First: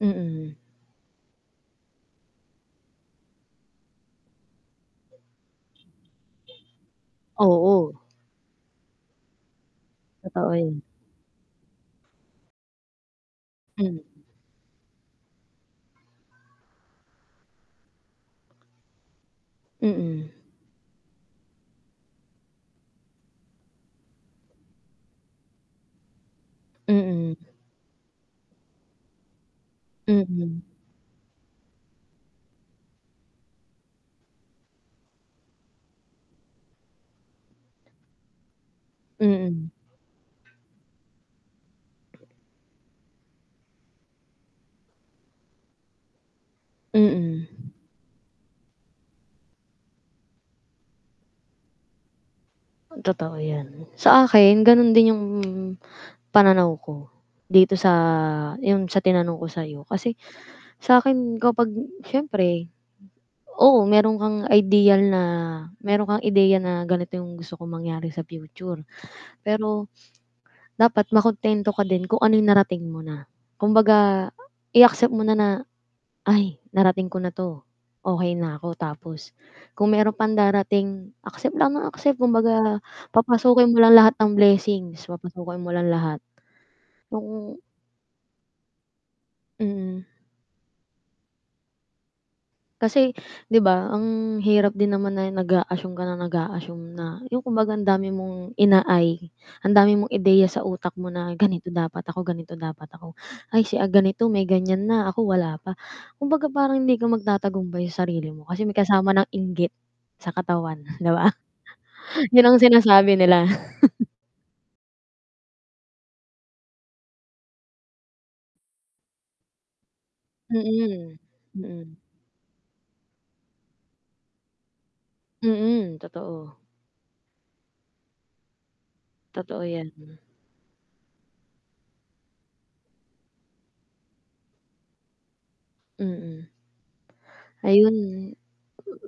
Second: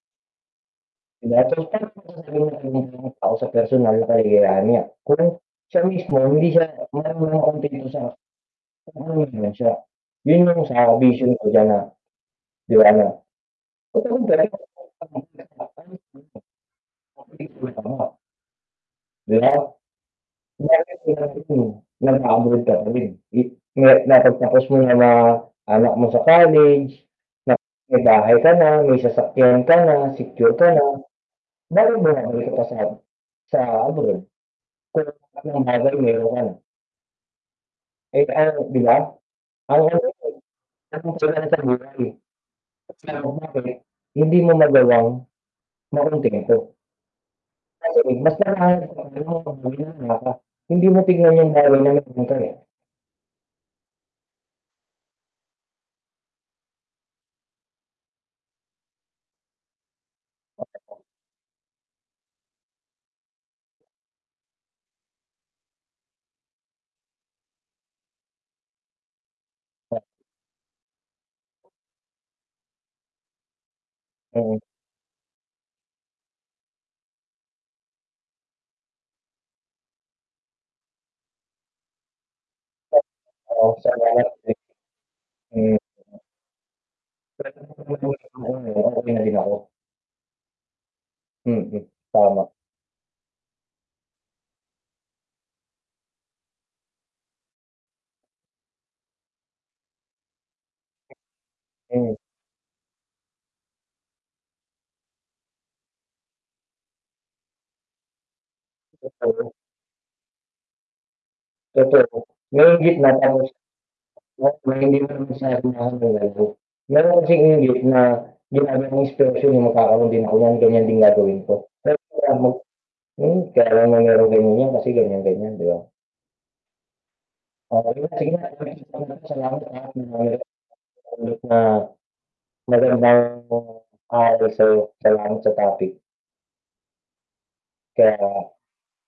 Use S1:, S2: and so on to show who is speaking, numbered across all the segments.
S1: Mm.
S2: [unintelligible] sa personal na kaligayahan niya kung siya mismo hindi siya marunong [unintelligible]
S1: Oo.
S2: sa siya yun
S1: Totoo,
S2: yung
S1: yun.
S2: sa vision ko diyan na, ano.
S1: Hmm.
S2: [unintelligible] 'Di ba,
S1: Mm.
S2: [unintelligible] nag-abroad ka pa rin di na napagtapos mo na mga anak mo sa college,
S1: Mm.
S2: ma may bahay ka na, may sasakyan ka na, secure
S1: Mm.
S2: ka na. Bakit bumabalik sa ab sa abroad kung lahat ng bagay meron ka na. Kahit ano, 'di ba,
S1: Mm.
S2: [unintelligible] sa buhay [unintelligible] hindi mo magawang makuntento.
S1: Mm.
S2: Kasi mas [unintelligible] hindi mo tignan yung [unintelligible] dito eh.
S1: Totoo yan, sa akin ganun din yung pananaw ko dito sa, yung sa tinanong ko sayo kasi sakin kapag siyempre oo, meron kang ideal na meron kang ideya na ganito yung gusto kong mangyari sa future pero dapat makuntento ka din kung anong narating mo na. Kumbaga,
S2: Oo.
S1: i-accept mo na na, "Ay narating ko na 'to okey na ako," Tapos kung meron pang darating, accept lang ng accept, kumbaga papasukin
S2: Oo.
S1: mo lang
S2: Sobra
S1: lahat
S2: na,
S1: ng
S2: [unintelligible]
S1: blessings papasukin mo
S2: Hmm.
S1: lang lahat oo.
S2: [unintelligible] uuwi na din ako.
S1: Mm.
S2: Mm, tama.
S1: Kasi, 'di ba, ang hirap din naman na nag-aassume ka na nag-aassume na, yung kumbaga ang dami mong ina-ay ang dami mong ideya sa utak mo na, "Ganito dapat
S2: Mm.
S1: ako, ganito dapat ako. Ay si ganito, may ganyan na ako wala pa." Kumbaga parang hindi ka magtatagumbay sa sarili mo kasi may kasama ng inggit sa katawan, 'di ba,
S2: Totoo
S1: yun ang
S2: mayron gitna
S1: sinasabi nila.
S2: tapos [unintelligible] hindi mo naman [unintelligible] ginamit mong inspirasyon na magkakaroon din ako niyan, ganyan din
S1: Mm,
S2: gagawin ko, pero,
S1: mm.
S2: [unintelligible] hmm kaya na mayron ganyan yan kasi ganyan, ganyan, 'di ba?
S1: Mm, totoo.
S2: Oh sige na, sige
S1: Totoo, yan.
S2: na. [unintelligible] aalay sa'yo. Salamat sa toic.
S1: Mm.
S2: Kaya,
S1: Ayun.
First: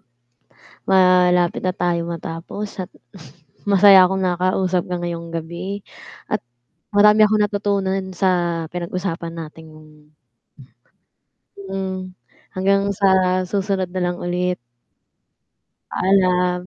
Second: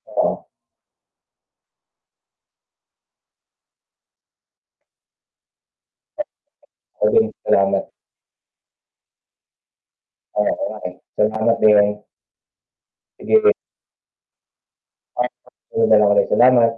S2: oo.
S1: Malapit na tayo matapos at masaya akong nakausap ka ngayong gabi at marami
S2: Ayun,
S1: akong
S2: salamat.
S1: natutunan sa pinag-usapan nating
S2: Oo nga eh, salamat din.
S1: Mm, hanggang
S2: Sige
S1: sa
S2: ba
S1: susunod na lang ulit.
S2: [unintelligible] sa'yo na lang ulit,
S1: Paalam.
S2: salamat.